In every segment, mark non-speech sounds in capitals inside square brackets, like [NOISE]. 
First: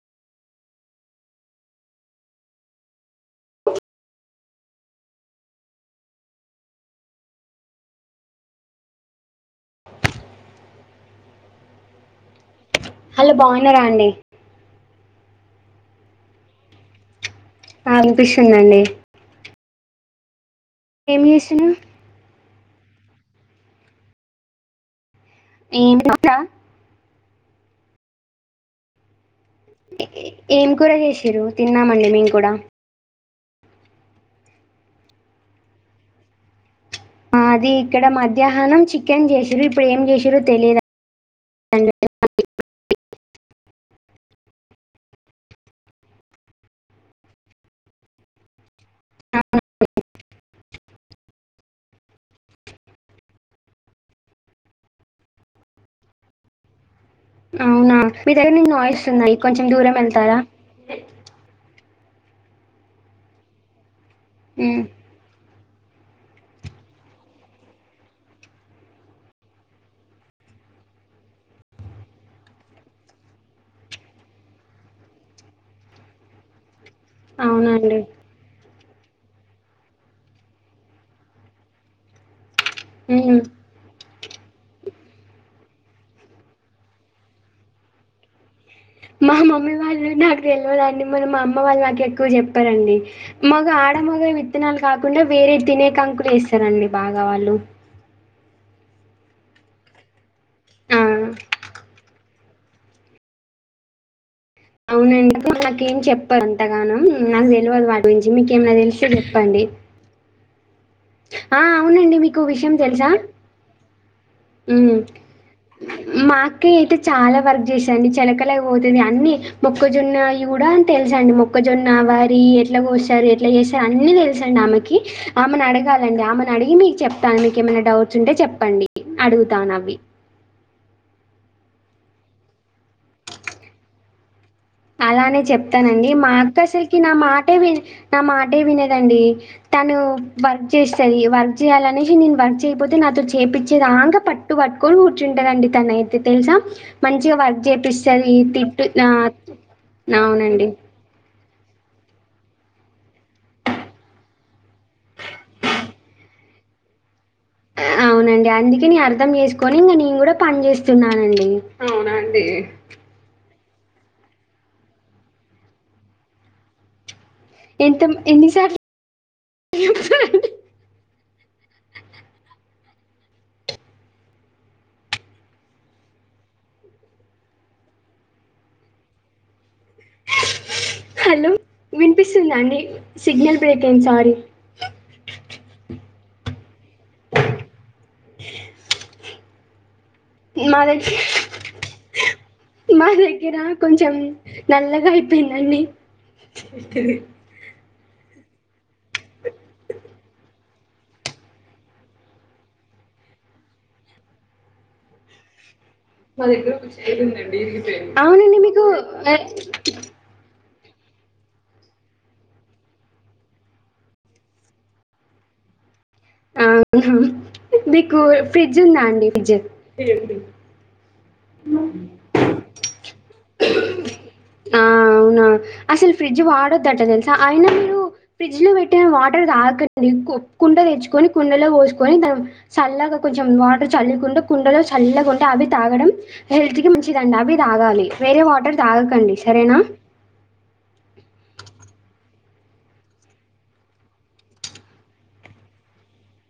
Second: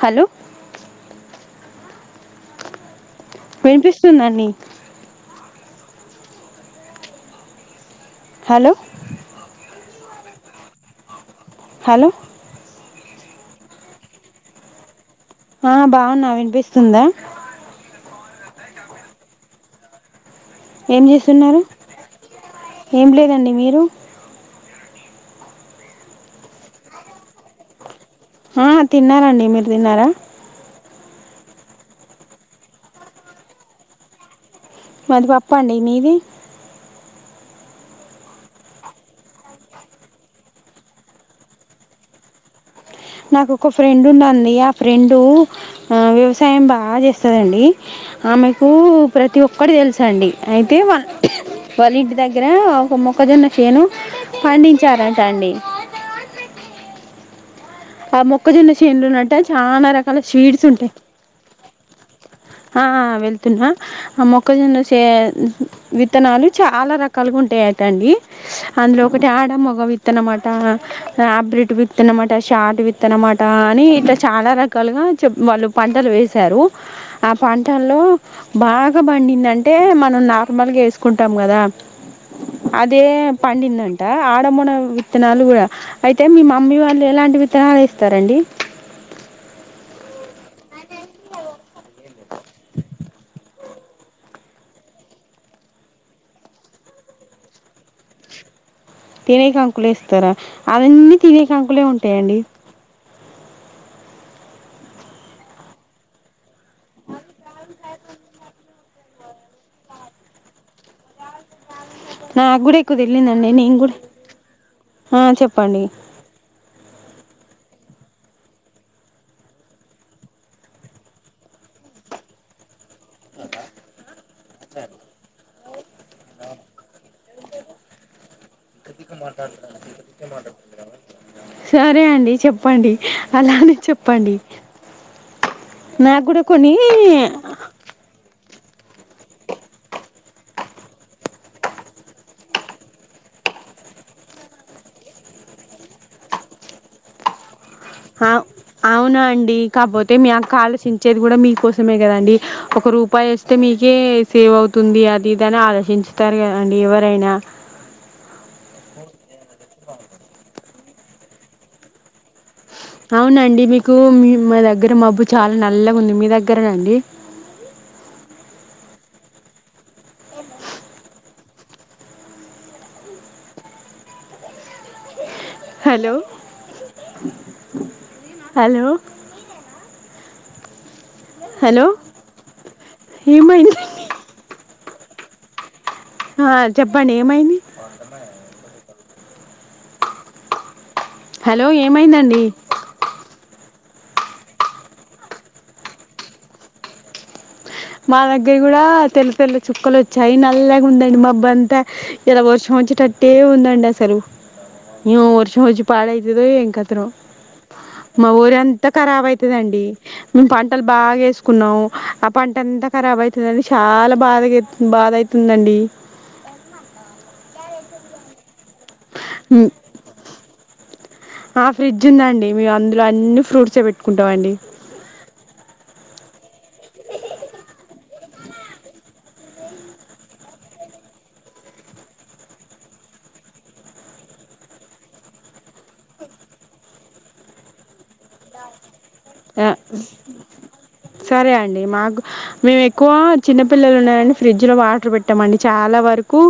Hello వినిపిస్తుందండి hello అ hello hello బాగున్నారా అండి ఆ బాగున్నా వినిపిస్తుంద అ వినిపిస్తుందండి ఏం చేస్తున్నారు ఏం లేదండి మీరు [UNINTELLIGIBLE] ఆ తిన్నారండి మీరు తిన్నారా ఏం కూర చేసి చిరు తిన్నామండి మేము కూడ మాది పప్ అండి మీది అది ఇక్కడ మధ్యాహ్నం చికెన్ జేసిర్రు ఇప్పుడు ఏం జేసిర్రు తెలి [UNINTELLIGIBLE] నాకు ఒక ఫ్రెండ్ ఉందిడి ఆ ఫ్రెండు వ్యవసాయం బా చేస్తదండి ఆమెకు ప్రతి ఒక్కటి తెలుసు అయితే వల్ల ఇంటి దగ్గర ఒక మొక్కజొన్న చేను పండించారంట అండి అవునా ఆ మీ దగ్గర నేను మొక్కజొన్న నాయిస్ చేనులు ఉన్నాయి ఉన్నంటే కొంచెం చాలా దూరం రకాల వెళ్తారా స్వీట్స్ ఉంటాయి ఆ వెళ్తున్న మొక్కజొన్న ఉమ్, చేన్ విత్తనాలు చాలా రకాలుగా ఉంటాయిటండి అందులో ఒకటి ఆడ మొగ విత్తనమాట ఆబ్రిట్ విత్తనమాట షాట్ విత్తనమాట అని ఇట్లా చాలా రకాలుగ చె వాళ్ళు పంటలు వేశారు ఆ పంటల్లో అవునండి బాగ చకబండిందంటే మనం నార్మల్గా వేసుకుంటాం కదా అదే ఉమ్. పండిందండి ఆడమూడ విత్తనాలు కూడా అయితే మీ మమ్మీ వాళ్ళు ఎలాంటి విత్తనాలు వేస్తరండి మా మమ్మీ వాళ్ళ న తెల్వదండి మా అమ్మ వాళ్ళ నా ఎక్కు చెప్పారండి మాగ ఆడమగ విత్తనాలు కాకుండా వేరే తినే కాంకులు వేస్తారండి బాగా వాళ్ళు తినే కంకులేస్తర అవెన్నీ ఆ తినే కంకులే ఉం టయండి అవునండి నాకేం చెప్పరు అంత గానం నాకు తెలవదు వాటి గురించి మీకేమ తెలు క చెప్పండి ఆ అవునండి. మీకో నాకు విషయం కూడా ఎక్కువ తెలుసా? తెలిదండి నేను కూడా హ్మ్. ఆ చెప్పండి మా అక్కయ్య అయితే చాలా వర్క్ చేశా అండీ చెలకలే ఓతే అన్ని మొక్కజొన్నయి కూడా తెలుసండి మొక్కజొన్న వరి ఎట్ల గోశారు ఎట్లా జేశరు అన్ని తె సండి ఆమెకి ఆమెనడగాల్ అండి ఆమెనడిగి మీకు చెప్తాను మీకెమనా డౌట్స్ ఉంటే చెప్పండి పద మాట అడుగుతానవి. ప మాట [UNINTELLIGIBLE] సరే అండి చెప్పండి అలానే చెప్పండి అలానే చెప్తానండి నాకు మా కూడా అక్క కొన్ని అసలికి నా మాటే వి నా మా టె వినదండి తను వర్క్ జేస్తది వర్క్ జేయాలనేషి నే వర్క్ చేయకపోతే నాతో చేేపిచ్చే దాంక పట్టు వట్కొని కూర్చుంటదండి తనే తె తెలుసా మంచిగ వర్క్ జెప్ పిస్తది తిట్టు ఆ కాపోతే మీ అక్క అవునండి. ఆలోచించేది గూ కూడా మీకోసమే కదండి ఒక రూపాయి ఒస్తే మీకే సేవ్ అవుతుంది అది ఇదని ఆలోచించుతారు కదండి ఎవరైనా ఆ అవునండి అందుకే నే అర్ధం చేసుకొని ఇంగ నేను కూడా పని జేస్ స్తున్నానండి అవునండి అవునండి మీకు మీ మా దగ్గర మబ్బు చాలా నల్లగా ఉంది మీ దగ్గరండి ఎంత మ ఎన్ని సార్లు హలో హలో హలో వినిపిస్తుందా అండి సిగ్నల్ ఏమైంది బ్రేక్ అయింది సారీ స [UNINTELLIGIBLE] ఆ చెప్పండి ఏమైంది ఉ మారజు హలో ఏమైందండి మా దగ్గర కొంచెం నల్లగా అయిపోయిందండి మా దగ్గర కూడా తెల్ల తెల్ల చుక్కలు వచ్చాయి నల్లగుందండి మబ్బంతా ఏదో వర్షం ఒచ్చేటట్టే ఉందండి అసలు ఈ వర్షం ఒచ్చి పాడయితదో ఏంకతనో మా ఊరి అవునండి మీకు అంతా కరాబ్ ఏ, ఐతదండి మేం పం టలు బాగా ఏసుకున్నావ్ ఆ పం ట్ట అంత కరాబ్ ఐతదని చాలా బాధగై బాధ ఐతుందండి అవు దికు ఫ్రిడ్జ్ ఉంద అండి ఫ్రిడ్జ్ ఆ ఫ్రిడ్జ్ ఉందా అండి మేం అందులో అన్ని ఫ్రూట్సే వెట్టుకుంట మండీ ఆ, అవునా అసలు ఫ్రిడ్జ్ వాడొద్దట దెల్సా ఐనా మీరు ఫ్రిడ్జ్లో పెట్టిన వాటర్ తాక ని కు కుండ తెచ్చుకొని కుండలో పోసుకొని త చల్లగా కొంచెం వాటర్ చల్లికుండా కుండలో చల్లకుండా అవి తాగడం హెల్త్ కి మంచి దండ అవి తాగాలి వేరే వాటర్ తాగ అ సరే అండి మాకు మేము ఎక్కువ చిన్నపిల్లలు ఉన్నారండి ఫ్రిడ్జ్లో వాటర్ పెట్టమండి చాలా వరకు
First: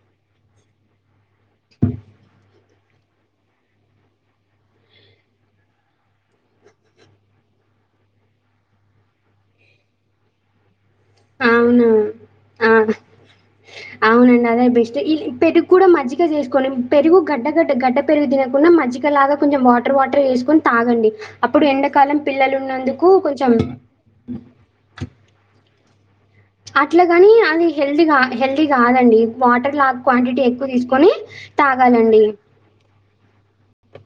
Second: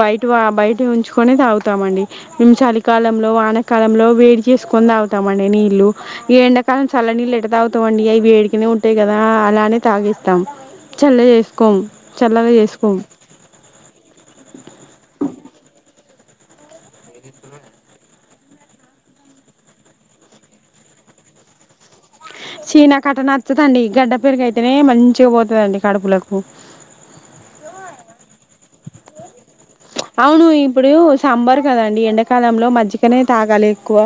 బయట బయట ఉంచుకునేది తాగుతామండి మేము చలికాలంలో వానకాలంలో వేడి చేసుకొని తాగుతామండి నీళ్ళు ఈ ఎండ కానీ చల్లనీళ్ళు ఎట్ట తాగుతామండి అవి వేడిగానే ఉంటాయి కదా అలానే తాగిస్తాం అవునా అవునండి అదే బెస్ట్ ఇ పెరుగు కూడా మజ్జిగ మ చేసుకొని పెరుగు గడ్డగడ్డ గడ్డ పెరుగు తినకుండా మజ్జిగ లాగా కొంచెం వాటర్ వాటర్ వేసుకొని తాగండి అప్పుడు ఎండకాలం చీనా కట్ట నచ్చదండి గడ్డ పెరుగ అయితేనే మంచి బోతు వ అండి కడపులకుకు అట్లా గాని అది హెల్తీగకా హెల్దీ కాదండి వాటర్ లా క్వాంటిటీ అవును ఎక్కువ ఇప్పుడు తీసుకొని సాంబార్ కదండి తాగాలండి ఎండాకాలంలో మజ్జిగనే తాగాలి ఎక్కువ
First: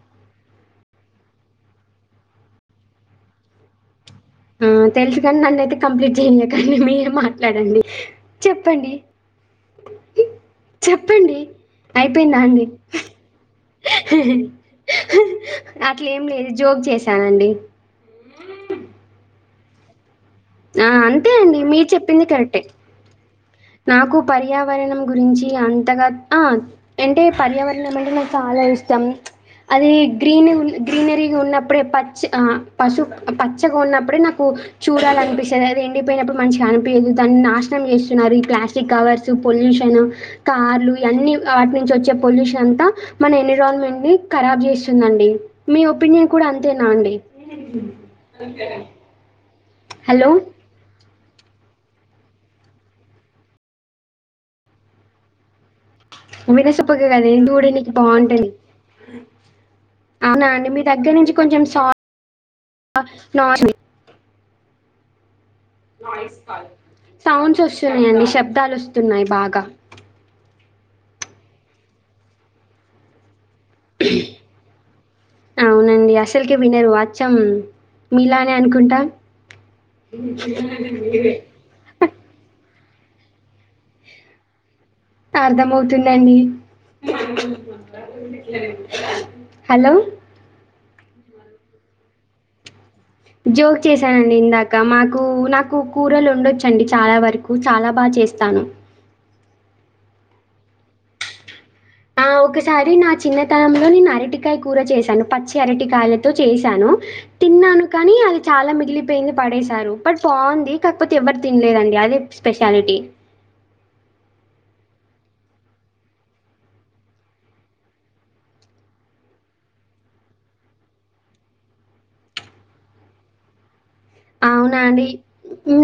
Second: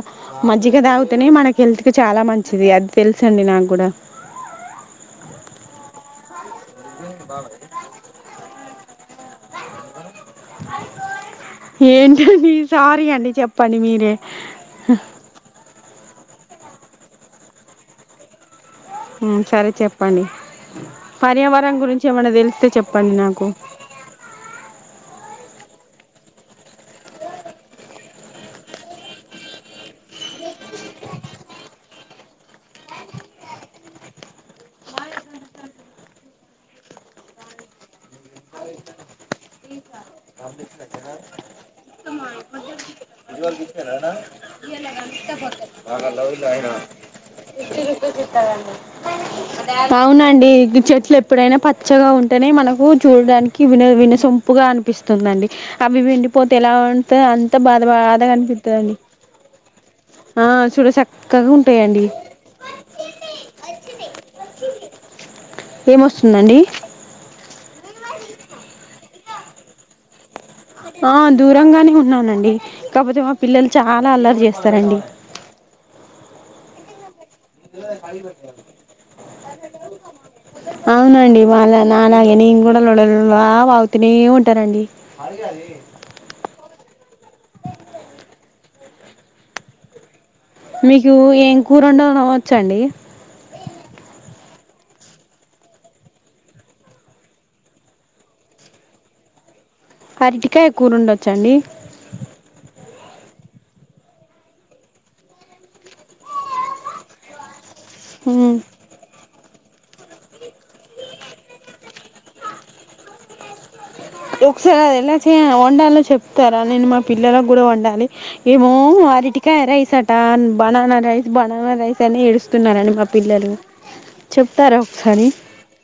మజ్జిగ తాగితేనే మనకి హెల్త్ కి చాలా మంచిది అది తెలుస అండి నాకు కూడా స అ మీరు మాట్లాడండి చెప్పండి చెప్పండి ఏంటీ అండి సారీ అండి చెప్పండి మీరే అట్లే ఏం లేదు జోక్ చేశానండి సరే చెప్పండి ఆ! అంతే అండి. పర్యావరణ మీరు గురించి చెప్పింది ఏమైన్నా కరెక్టే. తెలిస్తే చెప్పండి నాకు నాకు పర్యావర్ణం గురించి అంతగా ఆ అంటే పర్యావర్ణం అంటే నాకు చాలా ఇష్టం ప్చ్ అది గ్రీన్ గ్రీనరీగా ఉన్నప్పుడే పచ్చి ఆ పశు పచ్చగా ఉన్నప్పుడే నాకు చూడలానిపిస్తది అది ఎండిపోయినప్పుడు మంచిగా అనిపియ్యదు దాన్ని నాశనం చేస్తున్నారు ప్లాస్టిక్ కవర్సు పొల్యూషన్ కార్లు ఇయన్ని వాట్నుంచి వచ్చే పొల్యూషన్అంతా మన ఎన్విరాన్మెంట్ ని ఖరాబ్ చేస్తుందండి మీ ఒపీనియన్ కూడా అంతేనా అండి అవును హలో! అండి ఈ చెట్లు ఎప్ ఎప్పుడైనా పచ్చగా ఉంటేనే మనకు చూడ్డానికి విన వినసొంపుగా అనిపిస్తుందిఅండి అవి వెండిపోతే ఎలా వినసొంపుగా అంతే కదండీ అంతా బాధ చూడనీకి బాధ బావుంటది. కనిపిస్తుందన్డి ఆ అవునా అండి? మీ చూడా దగ్గర నుంచి చక్కగా కొంచెం సౌండ్ ఉంటాయన్డి నాయిస్ సౌండ్స్ వచ్చ అన్ని శబ్దాలు వస్తు న్నాయి బాగా ఆ దూరంగానే ఉన్నానండి కాకపోతే మా పిల్లలు చాలా అల్లరి చేస్తారండి అవునండి అసలుకే వినరు అచ్చం మీలానే అనుకుంటా అవునండి మాలా నా అలాగే నే కూడా లోడ లోడ్ వాగుతూనే ఉంటానండి అర్థంమవుతుందండి హలో మీకు ఏం కూర ఉండ అవచ్చండి జోక్ చేశానండి ఇందాక మాకు నాకు కూరలు ఉండొచ్చండి చాలా వరకు చాలా బాగా చేస్తాను అరటికాయ కూర ఉండొచ్చండి ఆ! ఒకసారి నా చిన్నతనంలో నేను అరటికాయ కూర చేసాను పచ్చి అరటికాయలతో చేసాను తిన్నాను కానీ అది ఉమ్ చాలా మిగిలిపోయింది పడేస బట్ బాగుంది కాకపోతే ఎవరు తినలేదండి అదే స్పెషాలిటీ ఒకసారి అది ఎలా చే వండాలో చెప్తారా? నేను మా పిల్లలకు కూడా వండాలి ఏమో అరిటికాయ రైస్ అంట బనానా రైస్ బనానా రైస్ అని ఏడుస్తున్నారండి మా పిల్లలు. చెప్తారా అవునండి ఒకసారి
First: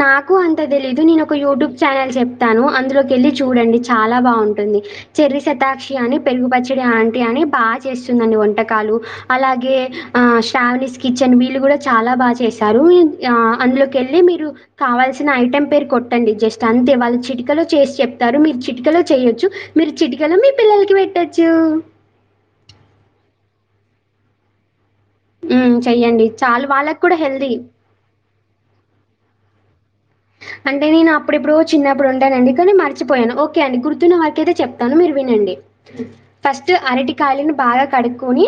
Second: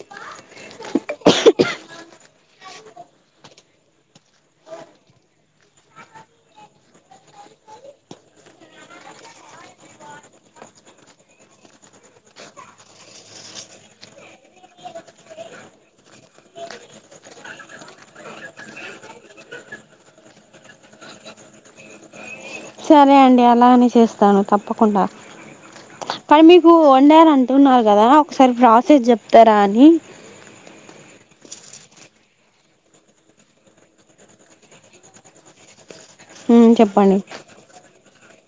నాకు అంత తెలీదు నేను ఒక యూట్యూబ్ ఛానల్ చెప్ స్తాను అందులోకి వెళ్ళి చూడండి చాలా బాగుంటుంది చెర్రి శతాక్షి అని పెరుగు పచ్చడి ఆంటీ అని బాగా చేస్తుందండి వంటకాలు అలాగే ఆ శ్రావనిస్ కిచెన్ వీళ్ళు కూడా చాలా బాగా చేస్తారు. ఇ అందులోకి వెళ్ళి మీరు కావాల్సిన ఐటెం పేరు కొట్టండి జస్ట్ అంతే వాళ్ళు చిటికలో చేసి చెప్తారు మీరు చిటికలో చేయొచ్చు మీరు చిటికలో మీ పిల్లలకి పెట్టచ్చు సరే అండి అలానే చేస్తాను తప్పకు కుండ హ్మ్. చెయ్యండి. మరి చాలు మీకు వాళ్ళకి కూడా వండారు హెల్తీ. అంటున్నారు కదా ఒకసారి ప్రాసెస్ చెప్తారా అని అంటే నేను అప్పుడెప్పుడో చిన్నప్ ఇప్పుడు ఉండనండి కానీ మర్చిపోయాను ఓకే అండి గుర్తున్న వారికియితే చెప్తాను మీరు వినండి మ్మ్, ఫస్ట్ అరటి చెప్పండి కాయలను బాగా కడుకొ కొని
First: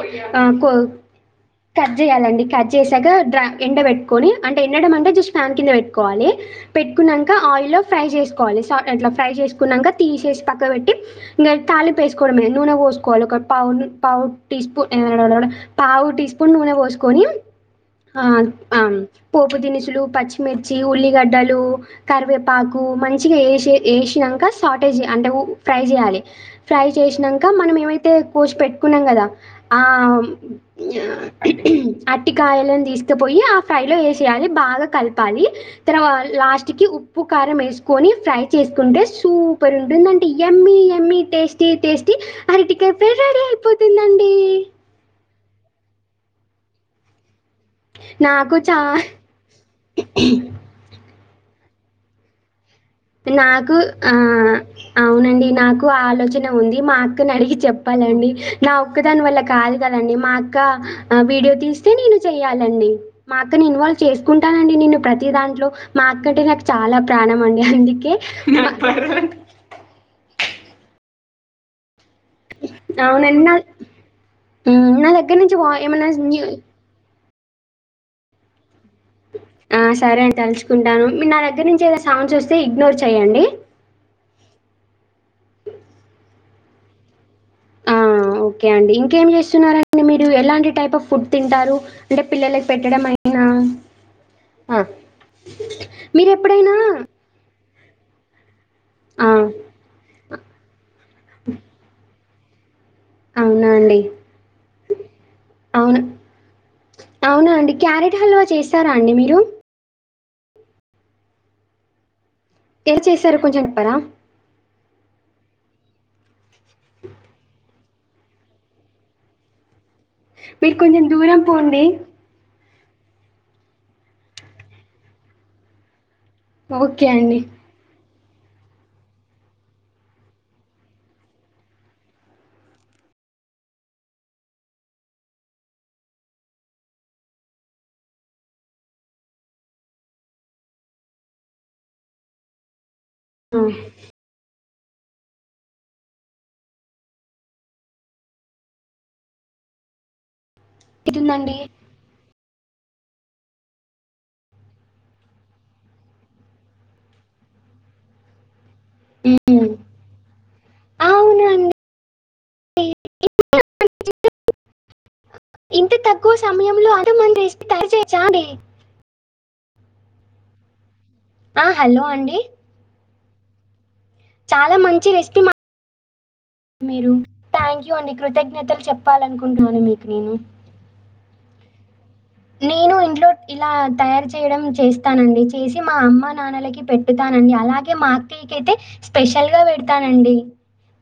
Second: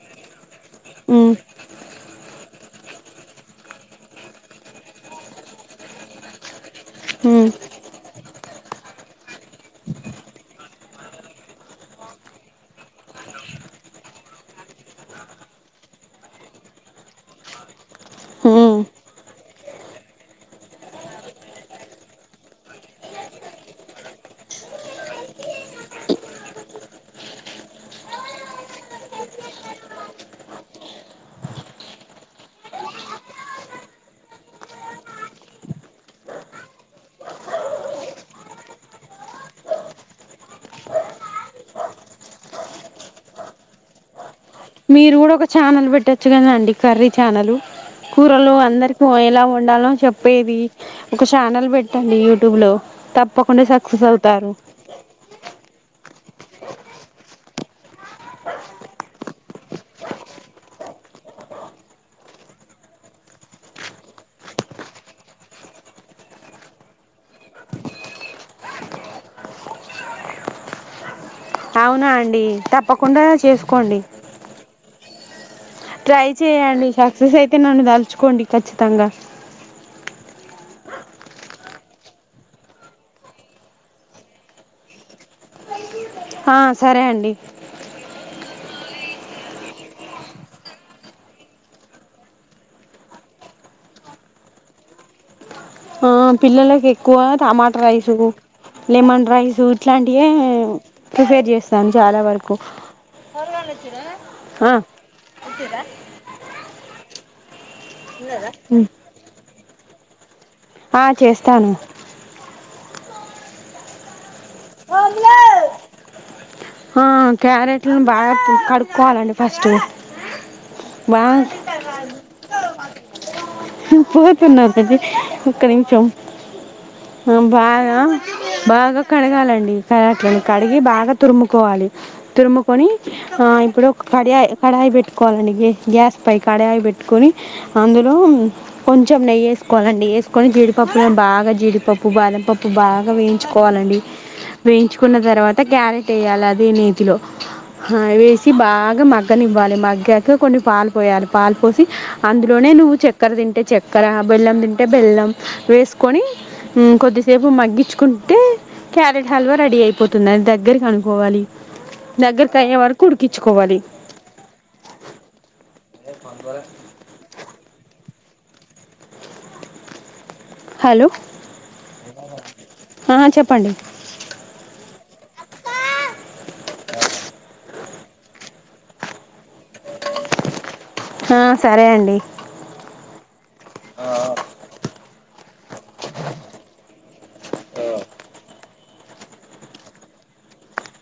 మ్మ్, కట్ చేయాలండి కట్ చేసాక డ్ర ఎండ పెట్టుకొని అంటే ఎండడం అంటే జస్ట్ ఫ్యాన్ కింద పెట్టుకోవాలి పెట్టుకున్నాక మ్మ్, ఆయిల్లో ఫ్రై చేసుకోవాలి స అట్లా ఫ్రై చేసుకున్నాక తీసేసి పక్క పెట్టి ఇంకా తాలింపు వేసుకోవడమే నూనె పోసుకోవాలి ఒక పావు పావు టీ స్పూన్ పావు టీ స్పూన్ నూనె పోసుకొని ఆ మ్మ్. ఆ పోపు దినుస్ లు పచ్చిమిర్చిలు ఉల్లిగడ్డలు కరివేపాకు మంచిగా ఏశి ఏశినంక షార్టేజ్ [INAUDIBLE] అంటె ఫ్రై చేయాలె. ఫ్రై చేసినంక మనం ఏమైతే కోసి పెట్టుకున్నాం కదా, ఆ అర్టికాయలను తీస్కపోయి ఆ ఫ్రై లో ఏసేయాలి బాగా కల్పాలి తర్వాత్ లాస్ట్కి ఉప్పు కారం వేసుకొని ఫ్రై చేసుకుంటే సూపర్ ఉంటుందంటి యమ్మీ యమ్మీ టేస్టీ టేస్టీ అరటికాయ ఫ్రై రెడీ అయిపోతుందండి. మీరు కూడా ఒక ఛానల్ పెట్టచ్చు కదా అండి కర్రీ ఛానలు కూరలు నాకు చా అందరితో ఎలా వండాలో చెప్పేది ఒక ఛానల్ పెట్టండి యూట్యూబ్ లో నాకు ఆ అవునండి నాకు ఆ ఆలోచన ఉంది. మా అక్కను అడిగి చెప్పాలండి నా ఒక్క దాని వల్ల కాదు కదండి మా అక్క వీడియో తీస్తే నేను చెయ్యాలండి. మా అక్క న ఇన్వాల్వ్ చేసుకుంటానండి నేను ప్రతి దాంట్లో మా అక్కంటే నాకు చాలా ప్రాణం అండి అ ఆ పర్వాలేదండి [UNINTELLIGIBLE] అవునా అన్ అండి తప్పకుండా అవునండి. నా చేసుకోండి హ్మ్. నా దగ్గర నుంచి వా ఏమన్నా ట్రై న్యూ చేయండి అక్ స్ అయితే నన్ను దలుచుకోండి ఖచ్చితంగా ఆ! సరే అని తలుచుకుంటాను మీరు నా దగ్గర నుంచి ఏదనా సౌండ్స్ వస్తే ఇగ్నోర్ చేయండి ఆ సరే అండి ఆ! ఓకే అండి ఇంకేం చేస్తున్నారండి, మీరు ఎలాంటి టైప్ ఆఫ్ ఫుడ్ తింటారు, అంటే పిల్లలకి పెట్టడం అయినా ఆ మీరు ఎప్పుడైనా పిల్లలకి ఎక్కువ టమాట్ రైసుకు లెమన్ ఆ! రైస్ ఇట్లాంటియే ప్రిపేర్ చేస్తాను చాలా వరకు అవునా అండి. కొ ఆ అవును. అవునా అండి క్యారెట్ హల్వా చేస్తారా అండి మీరు ఆ చేస్తాను ఎల చేశారు కొంచెం చెప్పరా ఆ క్యారెట్లను బాగా కడుక్కోవాలండి ఫస్ట్ మీరు కొంచెం దూరం పోండి పోతున్న ఒక నిమిషం ఓకే అండి. బాగా బాగా కడగాలం డి క్యారెట్లను కడిగి బాగా తురుముకోవాలి. తురుముకొని ఇప్పుడు కడియాయి, కడాయి పెట్టుకోవాలండి గే గ్యాస్ పై కడాయిపెట్టుకొని అందులో కొంచెం నెయ్యి వేసుకోవాలండి. వేసుకొని జీడిపప్పు బాగా జీడిపప్పు, బాదంపప్పు బా గా ఆ! వేయించుకోవాలండి వేయించుకున్న తర్వాత క్యారెట్ వేయాలి అదే నేతిలో వేసి బాగా మగ్గనివ్వాలి మగ్గాక కొన్ని పాలు పోయాలి పాలు ఎంతుందండి? పోసి అందులోనే నువ్వు చక్కర తింటే చక్కెర బెల్లం తింటే బెల్లం వేసుకొని కొద్దిసేపు మగ్గించుకుంటే క్యా హల్వా హ్మ్. రెడీ అయిపోతుంది అది దగ్గర కనుక్కో వాలి అవునా అండి. దగ్గర్ కయ్యే వరకు ఉడికించుకోవాలి ఇంత తక్కువ సమయంలో అంతమంది డిష్ తయరు చేయ్ చాదే హలో ఆ హలో అండి ఆ చెప్పండి చాలా మంచి రెసిపి మా మీరు థ్యాంక్ యూ అండి కృతజ్ఞతలు చెప్పాలనుకుంటున్నాను మీకు నేను ఆ సరే అండి నేను ఇంట్లో ఇలా తయారు చేయడం చేస్తానండి చేసి మా అమ్మనాన్నలకి పెట్టుతానండి అలాగే మా అక్కయ్యకి అయితే స్పెషల్ గా పెడ్తానండి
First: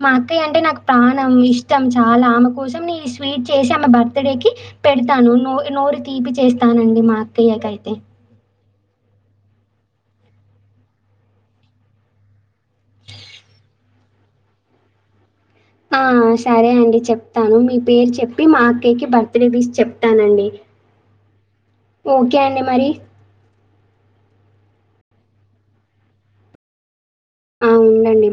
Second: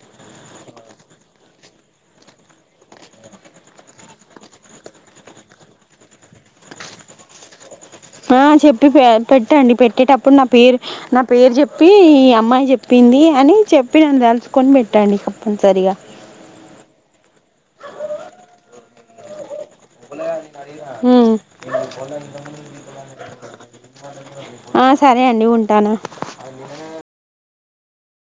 మా అక్కయ్య అంటే నాకు ప్రాణం ఇష్టం చాలా ఆమె కోసం ఈ స్వీట్ చేశి ఆమె బర్తడేకి పెడతాను నూరి నూరి తీపి చేస్తానండి మా అక్కయ్యాకు అయితే ఆ చెప్పి పె పెట్టండి పెట్టేటప్పుడు నా పేరు నా పేరు చెప్పి ఈ అమ్మాయి చెప్పింది అని చెప్పి నన్ను తెలుచుకొని పెట్టండి కంపల్సరిగా ఆ సరే అండి చెప్తాను మీ పేరు చెప్పి మా అక్కయకి బర్ త్ డే విష్ చెప్తానండి. హు ఇ కొలమ్ ఓకే అండి మరి. [INAUDIBLE] ఆ సరే అండి ఉంటాను ఆ! ఉండండి.